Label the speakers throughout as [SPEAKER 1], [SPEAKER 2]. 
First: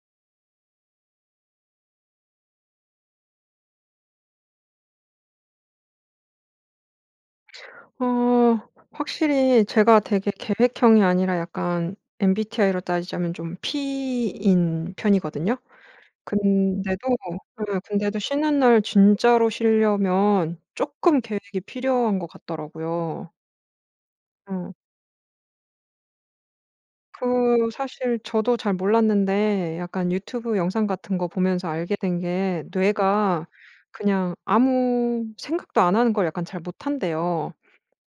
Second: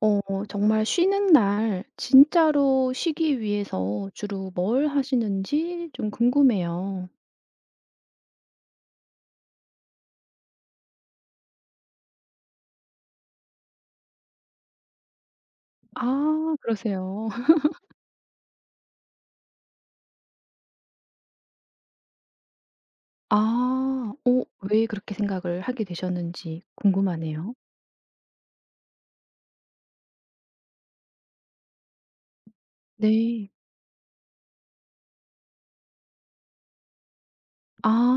[SPEAKER 1] 어 정말 쉬는 날 진짜로 쉬기 위해서 주로 뭘 하시는지 좀 궁금해요.
[SPEAKER 2] 어 확실히 제가 되게 계획형이 아니라 약간 MBTI로 따지자면 좀 P인 편이거든요.
[SPEAKER 1] 아
[SPEAKER 2] 근데도
[SPEAKER 1] 그러세요?
[SPEAKER 2] 네 근데도 쉬는 날 진짜로 쉬려면 쪼끔 계획이 필요한 것 같더라고요.
[SPEAKER 1] 아. 어.
[SPEAKER 2] 응.
[SPEAKER 1] 왜 그렇게 생각을 하게 되셨는지 궁금하네요.
[SPEAKER 2] 그 사실 저도 잘 몰랐는데 약간 유튜브 영상 같은 거 보면서 알게 된 게 뇌가
[SPEAKER 1] 네.
[SPEAKER 2] 그냥 아무 생각도 안하는 걸 약간 잘 못 한대요.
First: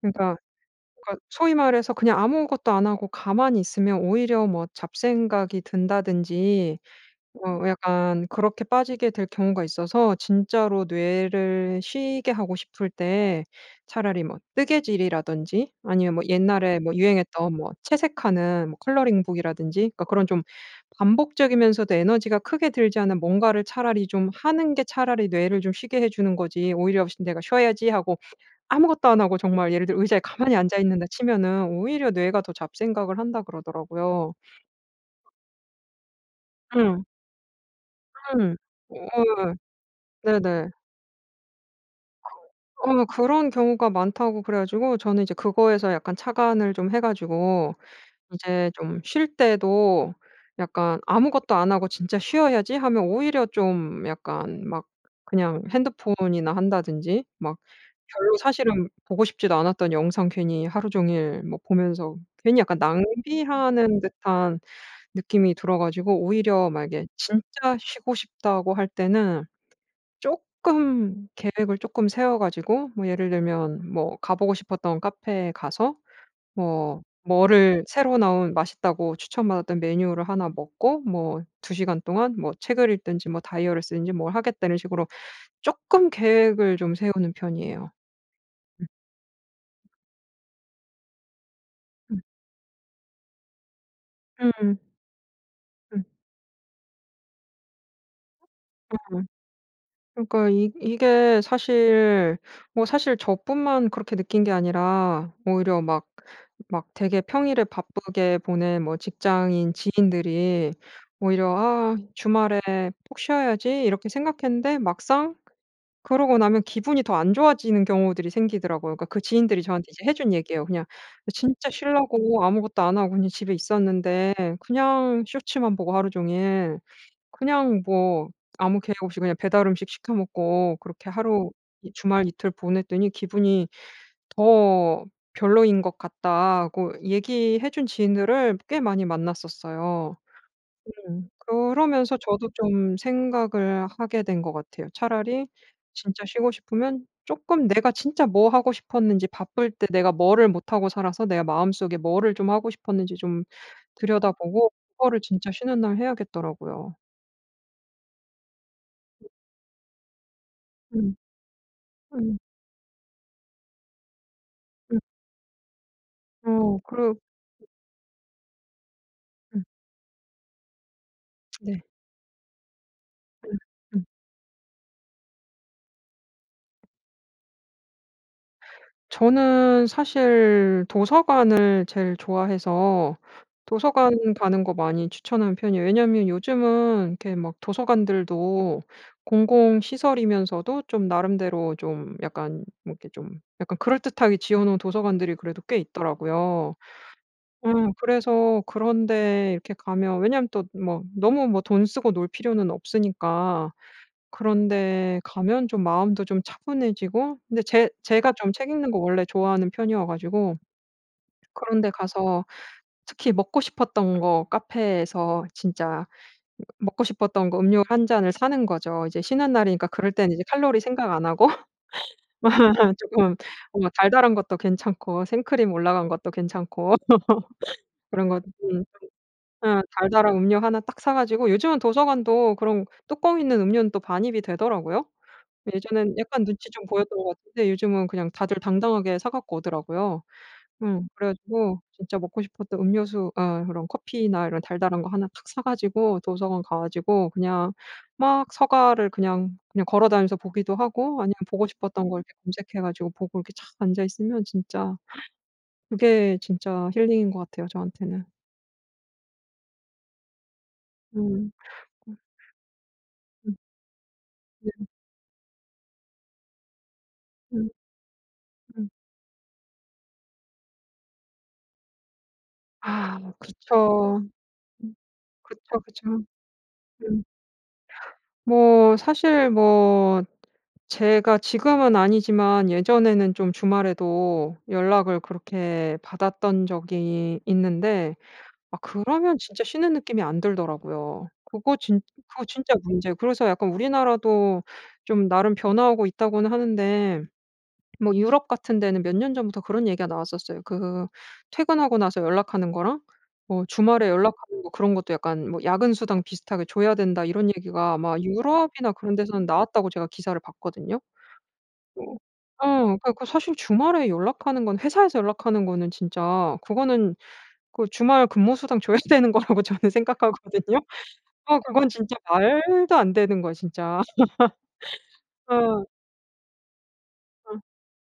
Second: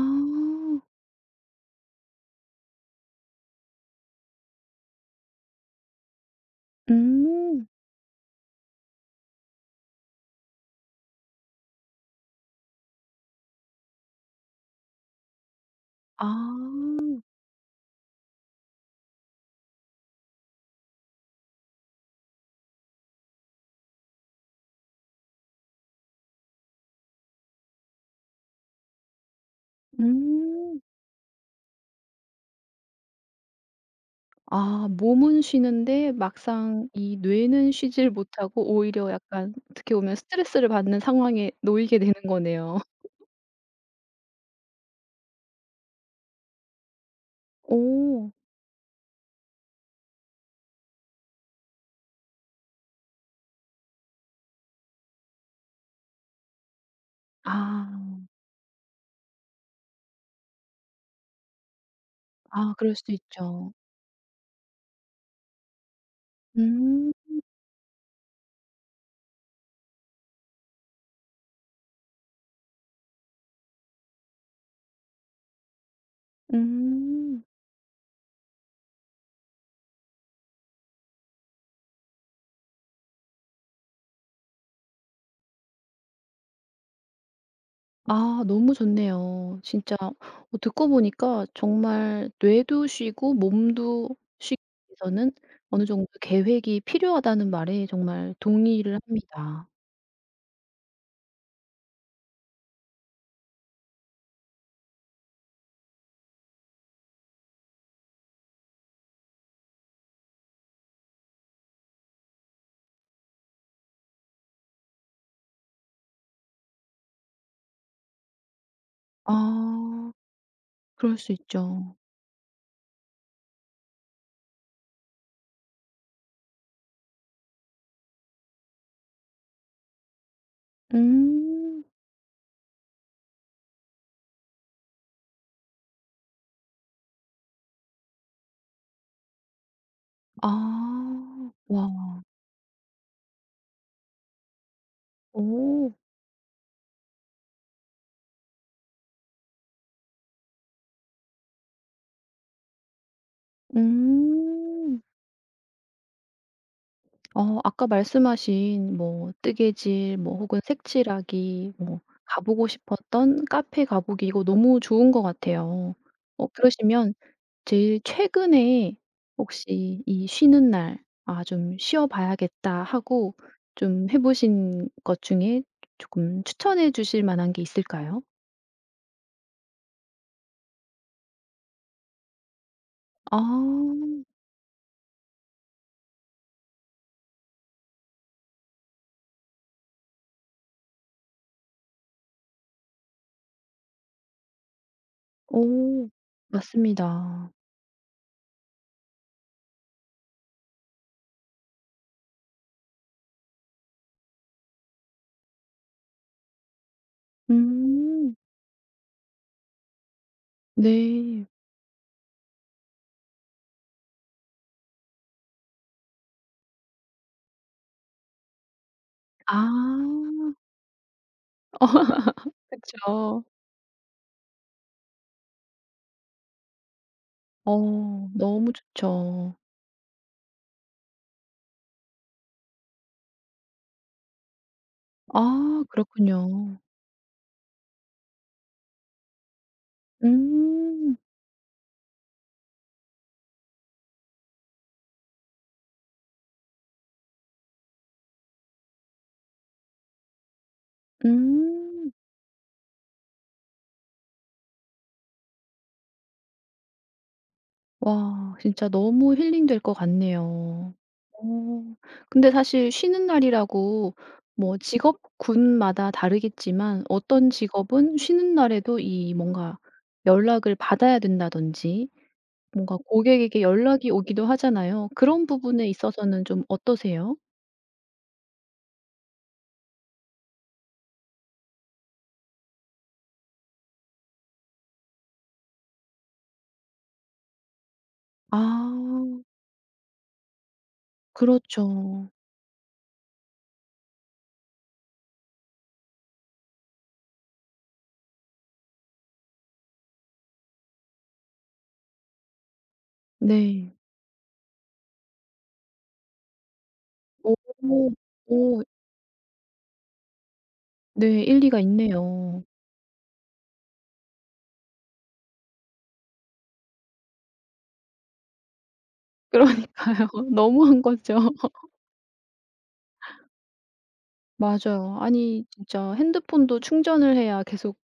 [SPEAKER 2] 그니까 그러니까 소위 말해서 그냥 아무것도 안 하고 가만히 있으면 오히려 뭐 잡생각이 든다든지
[SPEAKER 1] 음.
[SPEAKER 2] 어 약간 그렇게 빠지게 될 경우가 있어서 진짜로 뇌를 쉬게 하고 싶을 때 차라리 뭐 뜨개질이라든지 아니면 뭐
[SPEAKER 1] 아.
[SPEAKER 2] 옛날에 뭐 유행했던 뭐 채색하는 뭐 컬러링북이라든지 그러니까 그런 좀 반복적이면서도 에너지가 크게 들지 않는 뭔가를 차라리 좀 하는 게 차라리 뇌를 좀 쉬게 해 주는 거지 오히려 쉬 '내가 쉬어야지.' 하고 아무것도 안 하고 정말 예를 들어 의자에 가만히 앉아
[SPEAKER 1] 음.
[SPEAKER 2] 있는다 치면은 "오히려 뇌가 더 잡생각을 한다." 그러더라고요.
[SPEAKER 1] 아. 몸은 쉬는데 막상
[SPEAKER 2] 응.
[SPEAKER 1] 이 뇌는 쉬지를
[SPEAKER 2] 응.
[SPEAKER 1] 못하고
[SPEAKER 2] 어어
[SPEAKER 1] 오히려
[SPEAKER 2] 예.
[SPEAKER 1] 약간 어떻게 보면 스트레스를
[SPEAKER 2] 네네.
[SPEAKER 1] 받는 상황에 놓이게 되는
[SPEAKER 2] 그
[SPEAKER 1] 거네요.
[SPEAKER 2] 어 그런 경우가 많다고 그래 가지고 저는 이제 그거에서 약간 착안을 좀 해 가지고
[SPEAKER 1] 오.
[SPEAKER 2] 이제 좀 쉴 때도 약간 '아무것도 안 하고 진짜 쉬어야지.' 하면 오히려 좀 약간 막 그냥 핸드폰이나 한다든지 막
[SPEAKER 1] 아.
[SPEAKER 2] 별로 사실은 보고 싶지도 않았던 영상 괜히 하루 종일 뭐 보면서 괜히
[SPEAKER 1] 아
[SPEAKER 2] 약간
[SPEAKER 1] 그럴 수도 있죠.
[SPEAKER 2] 낭비하는 듯한 느낌이 들어 가지고 오히려 만약에
[SPEAKER 1] 음.
[SPEAKER 2] 진짜 쉬고 싶다고 할 때는 쪼끔 계획을 쪼끔 세워 가지고 뭐 예를 들면 뭐 가보고 싶었던 카페에 가서 뭐
[SPEAKER 1] 음.
[SPEAKER 2] 뭐를 새로 나온 맛있다고 추천 받았던 메뉴를 1 먹고 뭐 2 시간 동안 뭐 책을 읽든지 뭐 다이어리를 쓰든지 뭘 하겠다는 식으로 쪼끔 계획을 좀 세우는 편이에요.
[SPEAKER 1] 아. 너무
[SPEAKER 2] 음.
[SPEAKER 1] 좋네요. 진짜 어 듣고 보니까
[SPEAKER 2] 음.
[SPEAKER 1] 정말 뇌도 쉬고 몸도 쉬
[SPEAKER 2] 으응.
[SPEAKER 1] 위해서는 어느
[SPEAKER 2] 음.
[SPEAKER 1] 정도 계획이 필요하다는 말에 정말 동의를
[SPEAKER 2] 응.
[SPEAKER 1] 합니다.
[SPEAKER 2] 그러니까 이 이게 사실 뭐 사실 저뿐만 그렇게 느낀 게 아니라 오히려 막 막 되게 평일에 바쁘게 보낸 뭐 직장인 지인들이 오히려 '아 주말에 푹 쉬어야지.' 이렇게 생각했는데 막상 그러고 나면 기분이 더 안 좋아지는 경우들이 생기더라고요. 그러니까 그 지인들이 이제 저한테
[SPEAKER 1] 아.
[SPEAKER 2] 해 준 얘기예요. "그냥
[SPEAKER 1] 그럴 수
[SPEAKER 2] 진짜
[SPEAKER 1] 있죠.
[SPEAKER 2] 쉬려고 아무것도 안 하고 그냥 집에 있었는데 그냥 쇼츠만 보고 하루종일 그냥 뭐 아무 계획 없이 그냥 배달 음식 시켜 먹고 그렇게 하루
[SPEAKER 1] 음.
[SPEAKER 2] 이 주말 이틀 보냈더니 기분이 더 별로인 것 같다."고 얘기해 준 지인들을 꽤 많이 만났었어요. 음.
[SPEAKER 1] 아.
[SPEAKER 2] 그러면서
[SPEAKER 1] 와.
[SPEAKER 2] 저도 좀 생각을 하게 된 것 같아요. 차라리
[SPEAKER 1] 오.
[SPEAKER 2] 진짜 쉬고 싶으면 쪼끔 내가 진짜 뭐 하고 싶었는지, 바쁠 때 내가 뭐를 못 하고 살아서 내가 마음속에 뭐를 좀 하고 싶었는지 좀 들여다보고
[SPEAKER 1] 음.
[SPEAKER 2] 그거를 진짜 쉬는 날 해야겠더라고요.
[SPEAKER 1] 어 아까 말씀하신
[SPEAKER 2] 음.
[SPEAKER 1] 뭐 뜨개질 뭐 혹은
[SPEAKER 2] 음.
[SPEAKER 1] 색칠하기 뭐
[SPEAKER 2] 음.
[SPEAKER 1] 가 보고 싶었던 카페 가 보기 이거 너무
[SPEAKER 2] 음.
[SPEAKER 1] 좋은 것 같아요. 어
[SPEAKER 2] 어.
[SPEAKER 1] 그러시면
[SPEAKER 2] 그르
[SPEAKER 1] 제일 최근에
[SPEAKER 2] 응.
[SPEAKER 1] 혹시 이 쉬는 날 '아 좀
[SPEAKER 2] 네.
[SPEAKER 1] 쉬어 봐야겠다.' 하고
[SPEAKER 2] 음. 음.
[SPEAKER 1] 좀 해 보신 것 중에 조금 추천해 주실 만한 게 있을까요?
[SPEAKER 2] 저는 사실 도서관을 제일 좋아해서 도서관
[SPEAKER 1] 아.
[SPEAKER 2] 가는 거 많이 추천하는 편이에요. 왜냐하면 요즘은 이렇게 막 도서관들도 공공시설이면서도 좀 나름대로 좀 약간 뭐 이렇게 좀 약간 그럴듯하게 지어 놓은 도서관들이 그래도 꽤
[SPEAKER 1] 오.
[SPEAKER 2] 있더라고요.
[SPEAKER 1] 맞습니다.
[SPEAKER 2] 어 그래서 그런 데 이렇게 가면 왜냐하면 또 뭐 너무 뭐 돈 쓰고 놀 필요는 없으니까 그런 데 가면 좀 마음도 좀 차분해지고 근데 제 제가
[SPEAKER 1] 음.
[SPEAKER 2] 좀 책 읽는 거 원래 좋아하는 편이어 가지고
[SPEAKER 1] 네.
[SPEAKER 2] 그런 데 가서 특히 먹고 싶었던 거 카페에서 진짜 이거 먹고 싶었던 거 음료 1 잔을 사는 거죠. 이제 쉬는 날이니까 그럴 땐 이제
[SPEAKER 1] 아.
[SPEAKER 2] 칼로리 생각 안 하고 쪼금
[SPEAKER 1] 그쵸.
[SPEAKER 2] 뭔가 달달한 것도 괜찮고 생크림 올라간 것도 괜찮고. 그런
[SPEAKER 1] 어
[SPEAKER 2] 거
[SPEAKER 1] 너무
[SPEAKER 2] 쪼금 좀
[SPEAKER 1] 좋죠.
[SPEAKER 2] 예. 달달한 음료 1 딱 사 가지고 요즘은 도서관도 그런 뚜껑 있는 음료는 또 반입이 되더라고요.
[SPEAKER 1] 아
[SPEAKER 2] 예전에는 약간 눈치
[SPEAKER 1] 그렇군요.
[SPEAKER 2] 좀 보였던 것 같은데 요즘은 그냥 다들 당당하게 사 갖고 오더라고요. 음.
[SPEAKER 1] 음.
[SPEAKER 2] 그래 가지고 진짜 먹고 싶었던 음료수 어 그런 커피나 이런 달달한 거 1 딱 사 가지고 도서관 가 가지고 그냥 막 서가를 그냥 그냥 걸어 다니면서 보기도 하고 아니면 보고 싶었던
[SPEAKER 1] 음.
[SPEAKER 2] 걸 이렇게 검색해 가지고 보고 이렇게 착 앉아 있으면 진짜 그게 진짜 힐링인 것 같아요, 저한테는.
[SPEAKER 1] 와 진짜 너무 힐링될 것 같네요.
[SPEAKER 2] 음.
[SPEAKER 1] 오.
[SPEAKER 2] 음.
[SPEAKER 1] 근데 사실 쉬는
[SPEAKER 2] 음.
[SPEAKER 1] 날이라고 뭐
[SPEAKER 2] 음.
[SPEAKER 1] 직업군마다 다르겠지만 어떤
[SPEAKER 2] 음.
[SPEAKER 1] 직업은 쉬는
[SPEAKER 2] 음.
[SPEAKER 1] 날에도 이 뭔가 연락을 받아야 된다든지 뭔가
[SPEAKER 2] 아 뭐
[SPEAKER 1] 고객에게 연락이
[SPEAKER 2] 그렇죠.
[SPEAKER 1] 오기도
[SPEAKER 2] 음.
[SPEAKER 1] 하잖아요. 그런
[SPEAKER 2] 그쵸,
[SPEAKER 1] 부분에
[SPEAKER 2] 그쵸.
[SPEAKER 1] 있어서는 좀
[SPEAKER 2] 음.
[SPEAKER 1] 어떠세요?
[SPEAKER 2] 뭐 사실 뭐 제가 지금은 아니지만 예전에는 좀 주말에도 연락을 그렇게 받았던 적이 있는데 아 그러면
[SPEAKER 1] 아.
[SPEAKER 2] 진짜 쉬는 느낌이 안 들더라고요. 그거 진
[SPEAKER 1] 그렇죠.
[SPEAKER 2] 그거 진짜 문제예요. 그래서 약간 '우리나라도 좀 나름 변화하고 있다.' 고는 하는데 뭐 유럽 같은 데는 몇 년 전부터 그런 얘기가 나왔었어요. 그 "퇴근하고 나서 연락하는 거랑 뭐
[SPEAKER 1] 네.
[SPEAKER 2] 주말에 연락하는 거 그런 것도 약간 뭐 야근 수당 비슷하게 줘야 된다." 이런
[SPEAKER 1] 오.
[SPEAKER 2] 얘기가 아마
[SPEAKER 1] 오.
[SPEAKER 2] 유럽이나 그런 데서는 나왔다고 제가 기사를 봤거든요.
[SPEAKER 1] 네. 일리가
[SPEAKER 2] 어
[SPEAKER 1] 있네요.
[SPEAKER 2] 어 그래 갖고 사실 주말에 연락하는 건 회사에서 연락하는 거는 진짜 그거는 그 주말 근무 수당 줘야 되는 거라고 저는
[SPEAKER 1] 그러니까요.
[SPEAKER 2] 생각하거든요.
[SPEAKER 1] 너무한 거죠.
[SPEAKER 2] 어 그건 진짜 말도 안 되는 거예요, 진짜.
[SPEAKER 1] 맞아요. 아니
[SPEAKER 2] 어.
[SPEAKER 1] 진짜 핸드폰도 충전을
[SPEAKER 2] 어.
[SPEAKER 1] 해야 계속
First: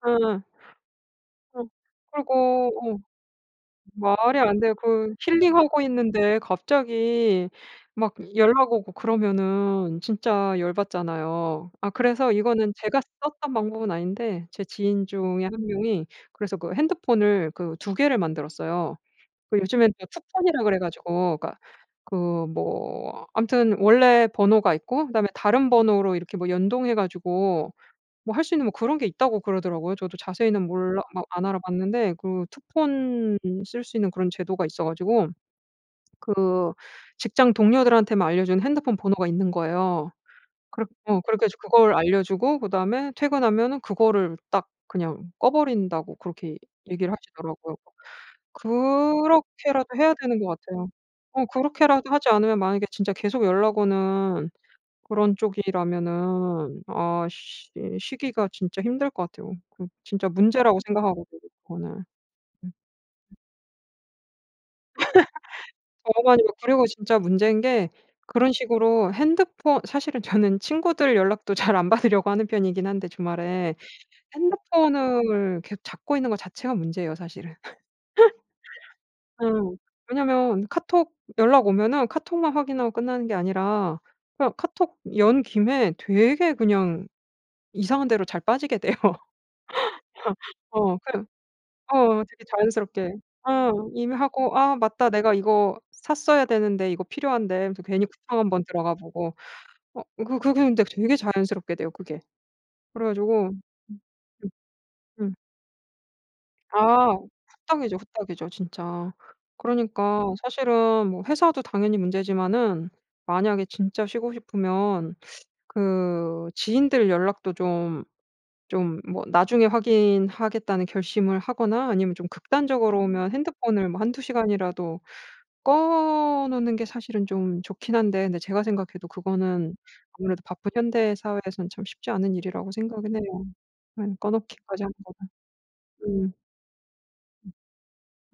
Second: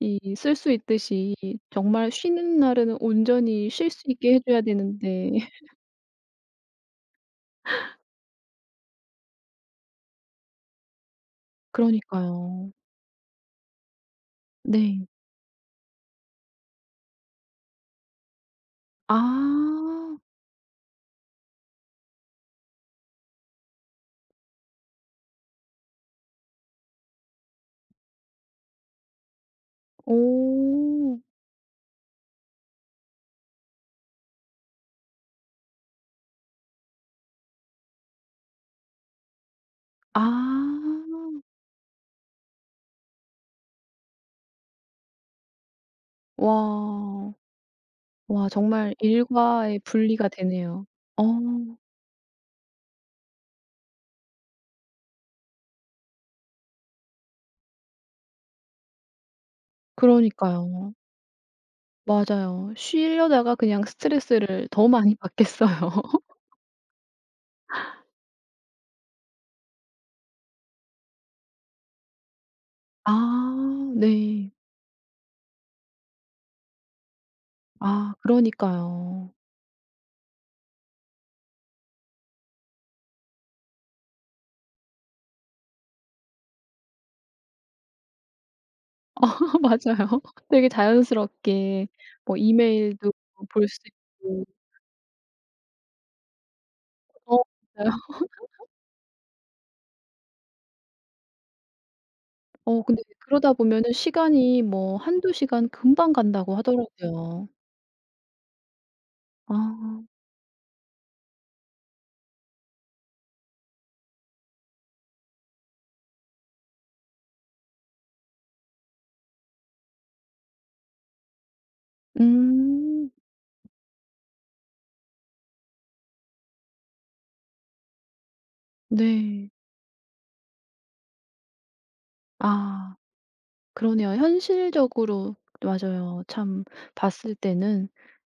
[SPEAKER 1] 이
[SPEAKER 2] 어.
[SPEAKER 1] 쓸 수 있듯이
[SPEAKER 2] 어.
[SPEAKER 1] 정말 쉬는
[SPEAKER 2] 그리고
[SPEAKER 1] 날에는
[SPEAKER 2] 어
[SPEAKER 1] 온전히 쉴 수 있게
[SPEAKER 2] 말이
[SPEAKER 1] 해
[SPEAKER 2] 안
[SPEAKER 1] 줘야
[SPEAKER 2] 돼요. 그
[SPEAKER 1] 되는데.
[SPEAKER 2] 힐링하고 있는데 갑자기 막 연락 오고 그러면은 진짜 열 받잖아요. 아 그래서
[SPEAKER 1] 그러니까요.
[SPEAKER 2] 이거는 제가 썼던 방법은 아닌데 제
[SPEAKER 1] 네.
[SPEAKER 2] 지인 중에 1 명이 그래서 그 핸드폰을 그 2 개를 만들었어요. 그 요즘엔 다
[SPEAKER 1] 아.
[SPEAKER 2] 투폰이라 그래 가지고 그러니까 그 뭐 암튼 "원래 번호가 있고 그다음에 다른 번호로 이렇게 뭐 연동해 가지고 뭐 할 수 있는 뭐 그런 게 있다."고 그러더라고요. 저도 자세히는 몰라
[SPEAKER 1] 오.
[SPEAKER 2] 막 안 알아봤는데 그 투폰 쓸 수 있는 그런 제도가 있어 가지고 그 직장 동료들한테만 알려준 핸드폰 번호가 있는 거예요.
[SPEAKER 1] 아.
[SPEAKER 2] 그렇 어 그래 가지고 그걸 알려주고 그다음에 퇴근하면은 그거를 딱 그냥 꺼 버린다고 그렇게 얘기를
[SPEAKER 1] 와.
[SPEAKER 2] 하시더라고요.
[SPEAKER 1] 와 정말 일과의
[SPEAKER 2] 그렇게라도 해야
[SPEAKER 1] 분리가
[SPEAKER 2] 되는 것
[SPEAKER 1] 되네요.
[SPEAKER 2] 같아요.
[SPEAKER 1] 어.
[SPEAKER 2] 어 그렇게라도 하지 않으면 만약에 진짜 계속 연락 오는 그런 쪽이라면은 아 쉬 쉬기가 진짜 힘들 것 같아요. 그거 진짜 문제라고
[SPEAKER 1] 그러니까요.
[SPEAKER 2] 생각하거든요 그거는. 음.
[SPEAKER 1] 맞아요.
[SPEAKER 2] 음.
[SPEAKER 1] 쉬려다가 그냥 스트레스를 더 많이 받겠어요.
[SPEAKER 2] 다름 아니고 그리고 진짜 문제인 게 그런 식으로 핸드폰 사실은 저는 친구들 연락도 잘 안 받으려고 하는 편이긴 한데 주말에.
[SPEAKER 1] 아 네.
[SPEAKER 2] 핸드폰을 계속 잡고 있는 거 자체가 문제예요 사실은.
[SPEAKER 1] 아 그러니까요.
[SPEAKER 2] 어 왜냐하면 카톡 연락 오면은 카톡만 확인하고 끝나는 게 아니라 그냥 카톡 연 김에 되게 그냥 이상한 데로 잘 빠지게 돼요.
[SPEAKER 1] 맞아요. 되게
[SPEAKER 2] 어 그냥
[SPEAKER 1] 자연스럽게
[SPEAKER 2] 어
[SPEAKER 1] 뭐
[SPEAKER 2] 되게
[SPEAKER 1] 이메일도
[SPEAKER 2] 자연스럽게.
[SPEAKER 1] 뭐 볼
[SPEAKER 2] 어
[SPEAKER 1] 수
[SPEAKER 2] 이미
[SPEAKER 1] 있고
[SPEAKER 2] 하고 '아 맞다. 내가 이거 샀어야 되는데. 이거
[SPEAKER 1] 어 맞아요.
[SPEAKER 2] 필요한데.' 하면서 괜히 쿠팡 1 번 들어가 보고. 어 그 그 근데 되게 자연스럽게 돼요 그게.
[SPEAKER 1] 어 근데
[SPEAKER 2] 그래 가지고
[SPEAKER 1] 그러다
[SPEAKER 2] 음.
[SPEAKER 1] 보면은
[SPEAKER 2] 음.
[SPEAKER 1] 시간이 뭐 1-2
[SPEAKER 2] 음.
[SPEAKER 1] 시간 금방 간다고
[SPEAKER 2] 아
[SPEAKER 1] 하더라고요.
[SPEAKER 2] 후딱이죠, 후딱이죠 진짜.
[SPEAKER 1] 아.
[SPEAKER 2] 그러니까 사실은 뭐 회사도 당연히 문제지만은 만약에 진짜 쉬고 싶으면 그 지인들 연락도 좀 좀 뭐 '나중에 확인하겠다.'는 결심을 하거나 아니면 좀 극단적으로
[SPEAKER 1] 음.
[SPEAKER 2] 보면 핸드폰을 뭐 1-2 시간이라도 꺼 놓는 게 사실은 좀 좋긴 한데 근데 제가 생각해도
[SPEAKER 1] 네.
[SPEAKER 2] 그거는 아무래도 바쁜 현대 사회에서는 참 쉽지 않은 일이라고
[SPEAKER 1] 아.
[SPEAKER 2] 생각은 해요. 네.
[SPEAKER 1] 그러네요.
[SPEAKER 2] 꺼 놓기까지 하는
[SPEAKER 1] 현실적으로
[SPEAKER 2] 거는.
[SPEAKER 1] 맞아요.
[SPEAKER 2] 음.
[SPEAKER 1] 참 봤을
[SPEAKER 2] 음.
[SPEAKER 1] 때는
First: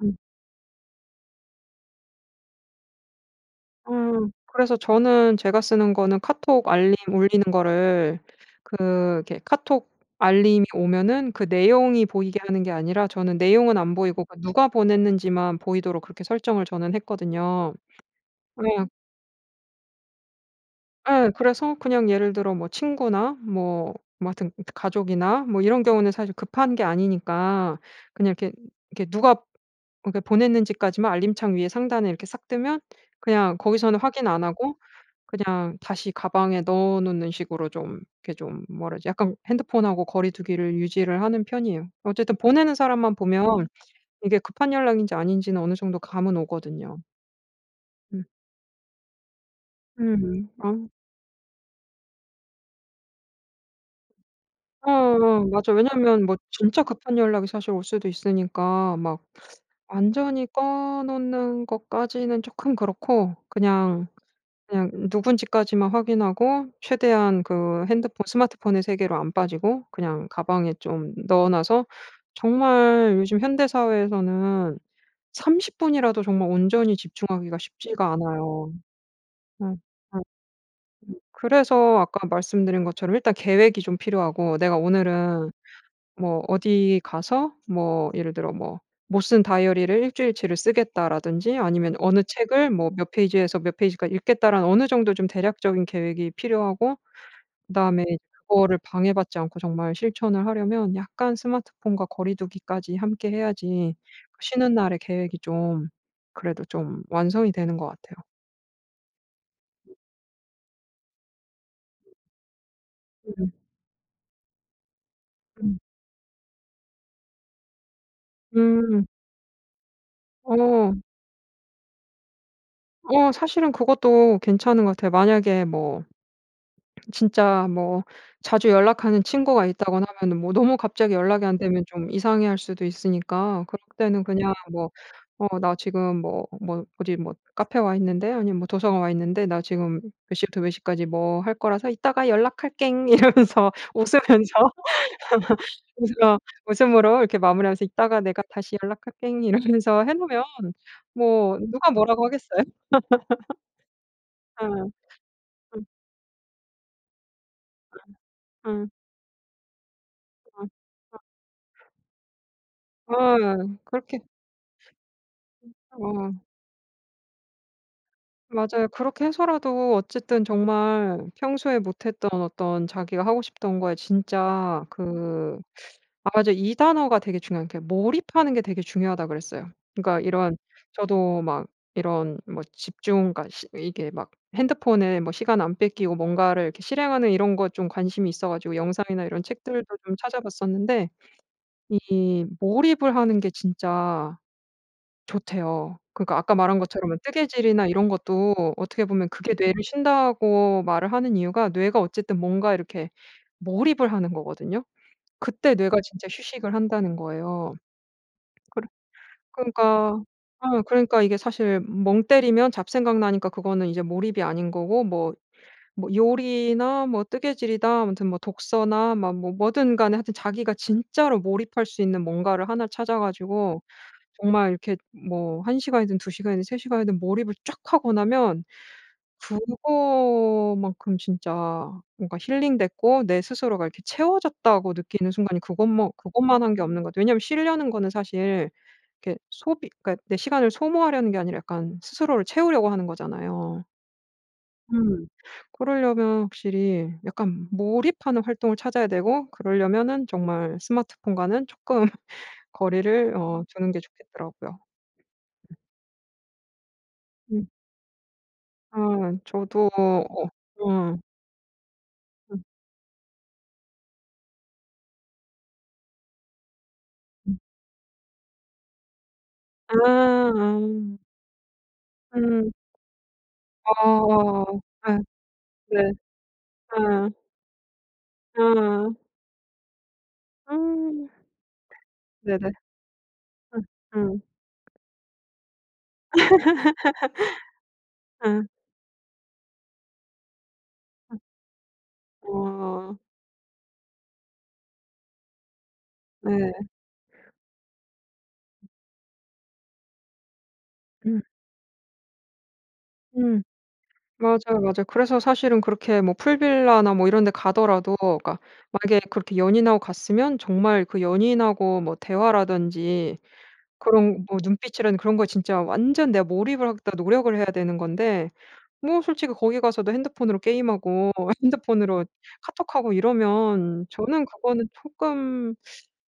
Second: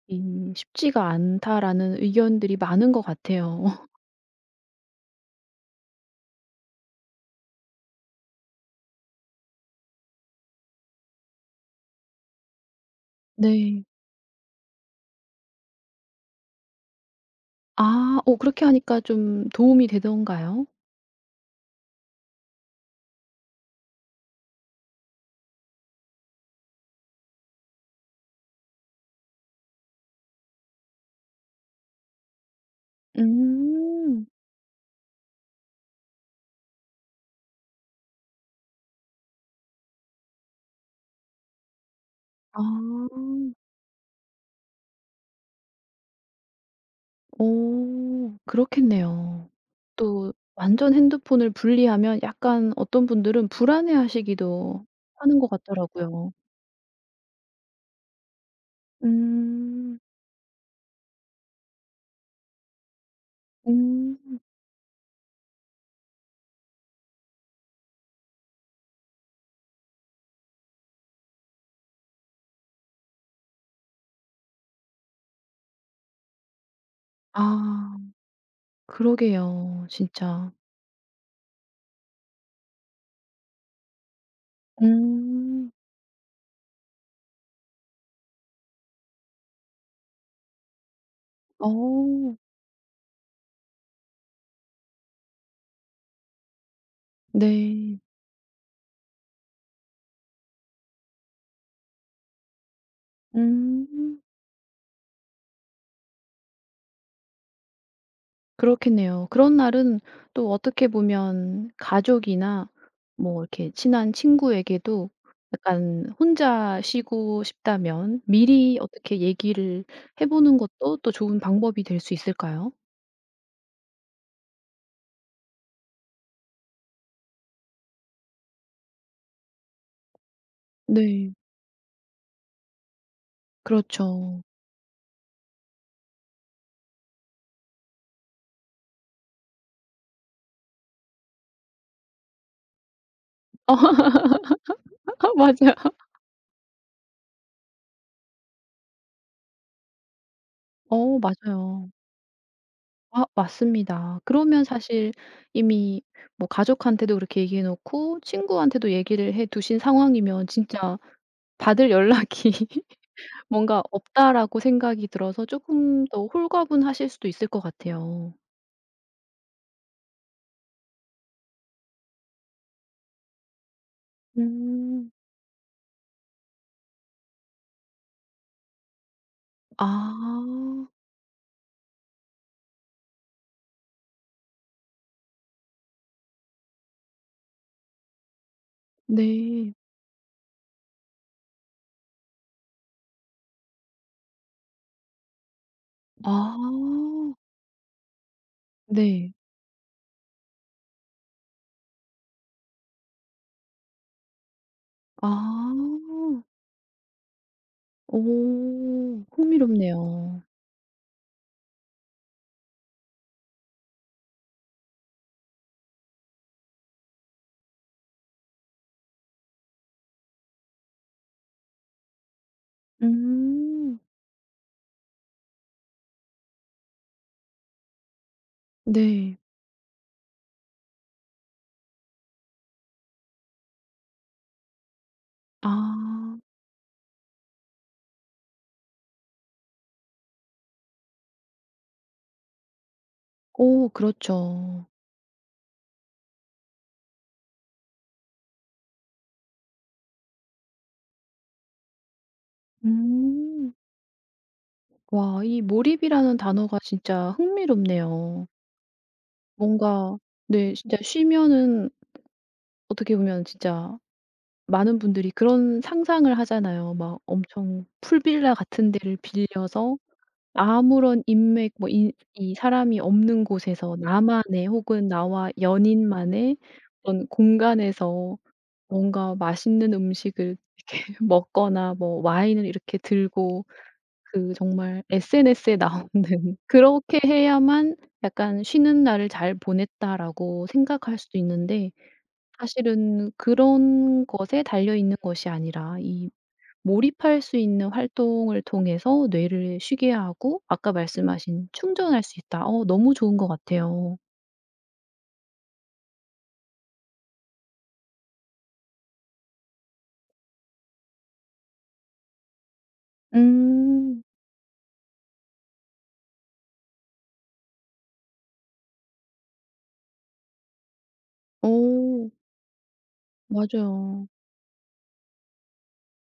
[SPEAKER 2] 음.
[SPEAKER 1] 이 "쉽지가 않다."라는 의견들이 많은 것 같아요.
[SPEAKER 2] 음. 그래서 저는 제가 쓰는 거는 카톡 알림 울리는 거를 그 이렇게 카톡 알림이 오면은 그 내용이 보이게 하는 게 아니라 저는 내용은
[SPEAKER 1] 네.
[SPEAKER 2] 안 보이고 그 누가 보냈는지만 보이도록 그렇게 설정을 저는 했거든요.
[SPEAKER 1] 아. 어 그렇게
[SPEAKER 2] 그래야
[SPEAKER 1] 하니까 좀 도움이 되던가요?
[SPEAKER 2] 예. 그래서 그냥 예를 들어 뭐 친구나 뭐 뭐 하여튼 가족이나 뭐 이런 경우는 사실 급한 게 아니니까 그냥 이렇게 이렇게 누가 그러니까 보냈는지까지만 알림창 위에 상단에 이렇게 싹 뜨면 그냥 거기서는
[SPEAKER 1] 음.
[SPEAKER 2] 확인 안 하고 그냥 다시 가방에 넣어 놓는 식으로 좀 이렇게 좀 뭐라지 약간 핸드폰하고 거리 두기를 유지를 하는 편이에요. 어쨌든
[SPEAKER 1] 아.
[SPEAKER 2] 보내는 사람만 보면 이게 급한 연락인지 아닌지는 어느 정도 감은 오거든요. 음.
[SPEAKER 1] 어 그렇겠네요. 또
[SPEAKER 2] 음. 아.
[SPEAKER 1] 완전 핸드폰을 분리하면 약간 어떤 분들은 불안해 하시기도
[SPEAKER 2] 어
[SPEAKER 1] 하는
[SPEAKER 2] 어
[SPEAKER 1] 것
[SPEAKER 2] 맞아. 왜냐면
[SPEAKER 1] 같더라고요.
[SPEAKER 2] 뭐 진짜 급한 연락이 사실 올 수도 있으니까 막
[SPEAKER 1] 음.
[SPEAKER 2] 완전히 꺼 놓는 것까지는 쪼끔 그렇고 그냥
[SPEAKER 1] 음.
[SPEAKER 2] 그냥 누군지까지만 확인하고 최대한 그 핸드폰 스마트폰의 세계로 안 빠지고 그냥 가방에 좀 넣어 놔서 정말 요즘 현대사회에서는 30 분이라도 정말 온전히 집중하기가
[SPEAKER 1] 아.
[SPEAKER 2] 쉽지가 않아요. 음.
[SPEAKER 1] 그러게요
[SPEAKER 2] 음.
[SPEAKER 1] 진짜.
[SPEAKER 2] 음. 그래서 아까 말씀드린 것처럼 일단 계획이 좀 필요하고 '내가 오늘은
[SPEAKER 1] 음.
[SPEAKER 2] 뭐 어디 가서' 뭐 예를 들어 뭐 '못 쓴 다이어리를 1 주일 치를 쓰겠다.'라든지 아니면 '어느
[SPEAKER 1] 어.
[SPEAKER 2] 책을 뭐 몇 페이지에서 몇 페이지까지 읽겠다.'라는 어느 정도 좀 대략적인 계획이 필요하고
[SPEAKER 1] 네.
[SPEAKER 2] 그다음에 그거를 방해받지 않고 정말 실천을 하려면 약간 스마트폰과 거리두기까지 함께 해야지
[SPEAKER 1] 음.
[SPEAKER 2] 그 쉬는 날에 계획이 좀 그래도 좀 완성이 되는 것 같아요.
[SPEAKER 1] 그렇겠네요. 그런 날은 또 어떻게 보면 가족이나 뭐
[SPEAKER 2] 음.
[SPEAKER 1] 이렇게 친한 친구에게도
[SPEAKER 2] 음.
[SPEAKER 1] 약간 혼자 쉬고 싶다면 미리
[SPEAKER 2] 음.
[SPEAKER 1] 어떻게 얘기를 해 보는 것도
[SPEAKER 2] 어.
[SPEAKER 1] 또 좋은 방법이 될 수 있을까요?
[SPEAKER 2] 어 사실은 그것도 괜찮은 것 같아요. 만약에 뭐 진짜 뭐 자주 연락하는 친구가 있다거나 하면은 뭐 너무 갑자기
[SPEAKER 1] 네.
[SPEAKER 2] 연락이 안 되면 좀 이상해 할 수도 있으니까. 그럴 때는
[SPEAKER 1] 그렇죠.
[SPEAKER 2] 그냥 뭐 "어 나 지금 뭐 뭐 어디 뭐 카페 와 있는데 아니면 뭐 도서관 와 있는데 나 지금 몇 시부터 몇 시까지 뭐 할 거라서 이따가 연락할껭." 이러면서 웃으면서
[SPEAKER 1] 맞아요.
[SPEAKER 2] 웃음 어 웃음으로 이렇게 마무리하면서 "이따가 내가 다시 연락할껭." 이러면서 해 놓으면
[SPEAKER 1] 어
[SPEAKER 2] 뭐 누가
[SPEAKER 1] 맞아요.
[SPEAKER 2] 뭐라고 하겠어요?
[SPEAKER 1] 아 맞습니다. 그러면
[SPEAKER 2] 어.
[SPEAKER 1] 사실
[SPEAKER 2] 응.
[SPEAKER 1] 이미 뭐 가족한테도 그렇게 얘기해
[SPEAKER 2] 그러면
[SPEAKER 1] 놓고
[SPEAKER 2] 응.
[SPEAKER 1] 친구한테도 얘기를 해 두신 상황이면
[SPEAKER 2] 응 응.
[SPEAKER 1] 진짜' 받을 연락이
[SPEAKER 2] 어
[SPEAKER 1] 뭔가
[SPEAKER 2] 그렇게
[SPEAKER 1] 없다.'라고 생각이 들어서
[SPEAKER 2] 응
[SPEAKER 1] 쪼금 더
[SPEAKER 2] 어.
[SPEAKER 1] 홀가분하실 수도 있을 것 같아요.
[SPEAKER 2] 맞아요. 그렇게 해서라도 어쨌든 정말 평소에 못 했던 어떤 자기가 하고 싶던 거에 진짜
[SPEAKER 1] 음.
[SPEAKER 2] 그 맞아 이 단어가 되게 중요한데 몰입하는 게 되게 중요하다고 그랬어요. 그러니까 이런
[SPEAKER 1] 아.
[SPEAKER 2] 저도 막 이런 뭐 집중 그러니까 스 이게 막 핸드폰을 뭐 시간 안 뺏기고 뭔가를 이렇게 실행하는 이런 거 좀 관심이 있어 가지고 영상이나 이런
[SPEAKER 1] 네.
[SPEAKER 2] 책들도 좀 찾아 봤었는데 이 몰입을 하는 게 진짜 좋대요. 그러니까 아까 말한 것처럼 이
[SPEAKER 1] 아.
[SPEAKER 2] 뜨개질이나 이런 것도 어떻게 보면
[SPEAKER 1] 네.
[SPEAKER 2] 그게 뇌를 쉰다고 말을 하는 이유가 뇌가 어쨌든 뭔가 이렇게 몰입을 하는 거거든요. 그때 뇌가 진짜
[SPEAKER 1] 아.
[SPEAKER 2] 휴식을 한다는 거예요. 그래
[SPEAKER 1] 오
[SPEAKER 2] 그러니까
[SPEAKER 1] 흥미롭네요.
[SPEAKER 2] 어 그러니까 이게 사실 멍 때리면 잡생각 나니까 그거는 이제 몰입이 아닌 거고 뭐 뭐 요리나 뭐 뜨개질이다 아무튼 뭐 독서나 막 뭐 뭐든 간에 하여튼 자기가 진짜로 몰입할 수 있는 뭔가를 1 를 찾아 가지고
[SPEAKER 1] 음.
[SPEAKER 2] 정말 이렇게 뭐 1 시간이든 2 시간이든 3 시간이든 몰입을 쫙 하고 나면
[SPEAKER 1] 네.
[SPEAKER 2] 그거만큼 진짜 뭔가 힐링됐고 내 스스로가 이렇게 채워졌다고 느끼는 순간이 그것만
[SPEAKER 1] 아.
[SPEAKER 2] 그것만 한 게 없는 거 같아요. 왜냐면 쉬려는 거는 사실 이렇게 소비 그러니까 내 시간을 소모하려는 게 아니라 약간 스스로를 채우려고 하는 거잖아요.
[SPEAKER 1] 어 그렇죠.
[SPEAKER 2] 음 그러려면 확실히 약간 몰입하는 활동을 찾아야 되고 그러려면은 정말 스마트폰과는 쪼끔 거리를 어
[SPEAKER 1] 음.
[SPEAKER 2] 두는 게 좋겠더라고요.
[SPEAKER 1] 와 이
[SPEAKER 2] 음.
[SPEAKER 1] 몰입이라는 단어가 진짜
[SPEAKER 2] 음.
[SPEAKER 1] 흥미롭네요.
[SPEAKER 2] 아 저도
[SPEAKER 1] 뭔가
[SPEAKER 2] 어
[SPEAKER 1] 네 진짜
[SPEAKER 2] 좀
[SPEAKER 1] 쉬면은
[SPEAKER 2] 음.
[SPEAKER 1] 어떻게 보면 진짜 많은 분들이 그런 상상을 하잖아요. 막
[SPEAKER 2] 음.
[SPEAKER 1] 엄청 풀빌라 같은 데를
[SPEAKER 2] 아
[SPEAKER 1] 빌려서
[SPEAKER 2] 아.
[SPEAKER 1] 아무런 인맥 뭐 이 이
[SPEAKER 2] 음.
[SPEAKER 1] 사람이 없는 곳에서
[SPEAKER 2] 아
[SPEAKER 1] 나만의 혹은
[SPEAKER 2] 네.
[SPEAKER 1] 나와
[SPEAKER 2] 네.
[SPEAKER 1] 연인만의 어떤
[SPEAKER 2] 음.
[SPEAKER 1] 공간에서
[SPEAKER 2] 응.
[SPEAKER 1] 뭔가 맛있는 음식을 이렇게
[SPEAKER 2] 음.
[SPEAKER 1] 먹거나 뭐 와인을
[SPEAKER 2] 네네.
[SPEAKER 1] 이렇게 들고
[SPEAKER 2] 응 응.
[SPEAKER 1] 그 정말 SNS에 나오는 그렇게 해야만 약간
[SPEAKER 2] 응.
[SPEAKER 1] '쉬는 날을 잘 보냈다.'라고 생각할 수도
[SPEAKER 2] 음.
[SPEAKER 1] 있는데
[SPEAKER 2] 어.
[SPEAKER 1] 사실은 그런 것에 달려있는 것이 아니라 이
[SPEAKER 2] 네.
[SPEAKER 1] 몰입할 수 있는 활동을
[SPEAKER 2] 음.
[SPEAKER 1] 통해서 뇌를 쉬게 하고 아까
[SPEAKER 2] 음.
[SPEAKER 1] 말씀하신 "충전할 수 있다." 어 너무 좋은 것
[SPEAKER 2] 음.
[SPEAKER 1] 같아요.
[SPEAKER 2] 맞아요, 맞아요. 그래서 사실은 그렇게 뭐 풀빌라나 뭐 이런 데 가더라도 그니까 만약에 그렇게 연인하고 갔으면 정말 그 연인하고 뭐 대화라든지
[SPEAKER 1] 음.
[SPEAKER 2] 그런 뭐 눈빛이라든지 그런 거 진짜 완전 내가 몰입을 하겠다고 노력을 해야 되는 건데 뭐 솔직히 거기 가서도 핸드폰으로 게임하고 핸드폰으로
[SPEAKER 1] 오.
[SPEAKER 2] 카톡하고 이러면
[SPEAKER 1] 맞아요.
[SPEAKER 2] 저는 그거는 쪼끔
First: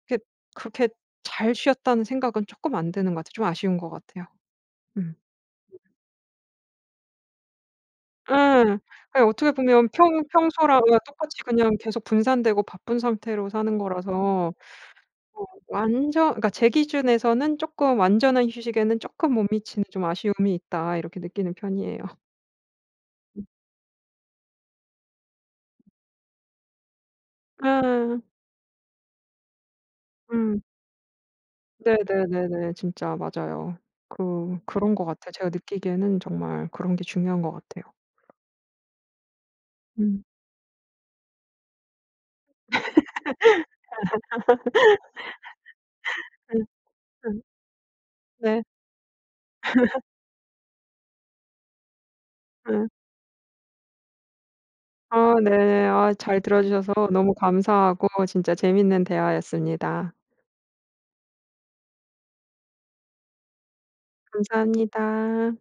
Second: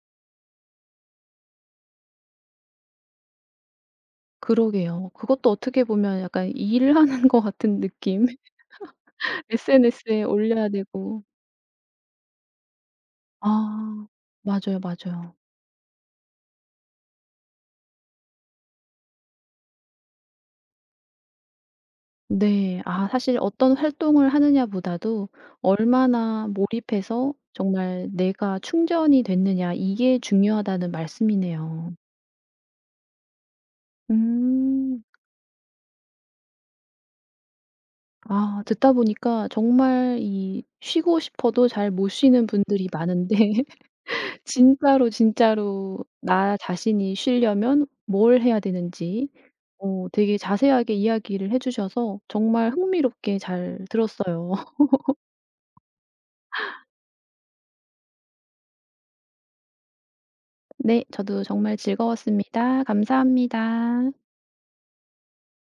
[SPEAKER 2] 그게 그렇게 잘 쉬었다는 생각은 쪼끔 안 드는 것 같아요. 좀 아쉬운 것 같아요.
[SPEAKER 1] 그러게요.
[SPEAKER 2] 음.
[SPEAKER 1] 그것도 어떻게
[SPEAKER 2] [unintelligible]
[SPEAKER 1] 보면 약간 일하는 것 같은 느낌.
[SPEAKER 2] 예. 그게 어떻게 보면
[SPEAKER 1] SNS에
[SPEAKER 2] 평
[SPEAKER 1] 올려야
[SPEAKER 2] 평소랑 어
[SPEAKER 1] 되고.
[SPEAKER 2] 똑같이 그냥 계속 분산되고 바쁜 상태로 사는
[SPEAKER 1] 아.
[SPEAKER 2] 거라서
[SPEAKER 1] 맞아요, 맞아요.
[SPEAKER 2] 어 완전 그니까 제 기준에서는 '쪼끔 완전한 휴식에는 쪼끔 못 미치는 좀 아쉬움이 있다.' 이렇게 느끼는 편이에요.
[SPEAKER 1] 네. 아 사실
[SPEAKER 2] 음.
[SPEAKER 1] "어떤 활동을 하느냐 보다도 얼마나 몰입해서 정말
[SPEAKER 2] 아.
[SPEAKER 1] 내가 충전이 됐느냐." 이게
[SPEAKER 2] 응.
[SPEAKER 1] 중요하다는 말씀이네요.
[SPEAKER 2] 네네네네. 진짜 맞아요. 그 그런 것
[SPEAKER 1] 음.
[SPEAKER 2] 같아요. 제가 느끼기에는 정말 그런 게 중요한 것 같아요.
[SPEAKER 1] 아. 듣다 보니까 정말
[SPEAKER 2] 음.
[SPEAKER 1] 이 쉬고 싶어도 잘 못 쉬는 분들이 많은데 진짜로, 진짜로 나
[SPEAKER 2] 응
[SPEAKER 1] 자신이
[SPEAKER 2] 응.
[SPEAKER 1] 쉬려면 뭘 해야
[SPEAKER 2] 네.
[SPEAKER 1] 되는지 어 되게 자세하게 이야기를 해주셔서 정말
[SPEAKER 2] 음.
[SPEAKER 1] 흥미롭게 잘 들었어요.
[SPEAKER 2] 아 네. 아 잘 들어 주셔서 너무 감사하고 진짜 재밌는 대화였습니다.
[SPEAKER 1] 네. 저도 정말 즐거웠습니다. 감사합니다.
[SPEAKER 2] 감사합니다.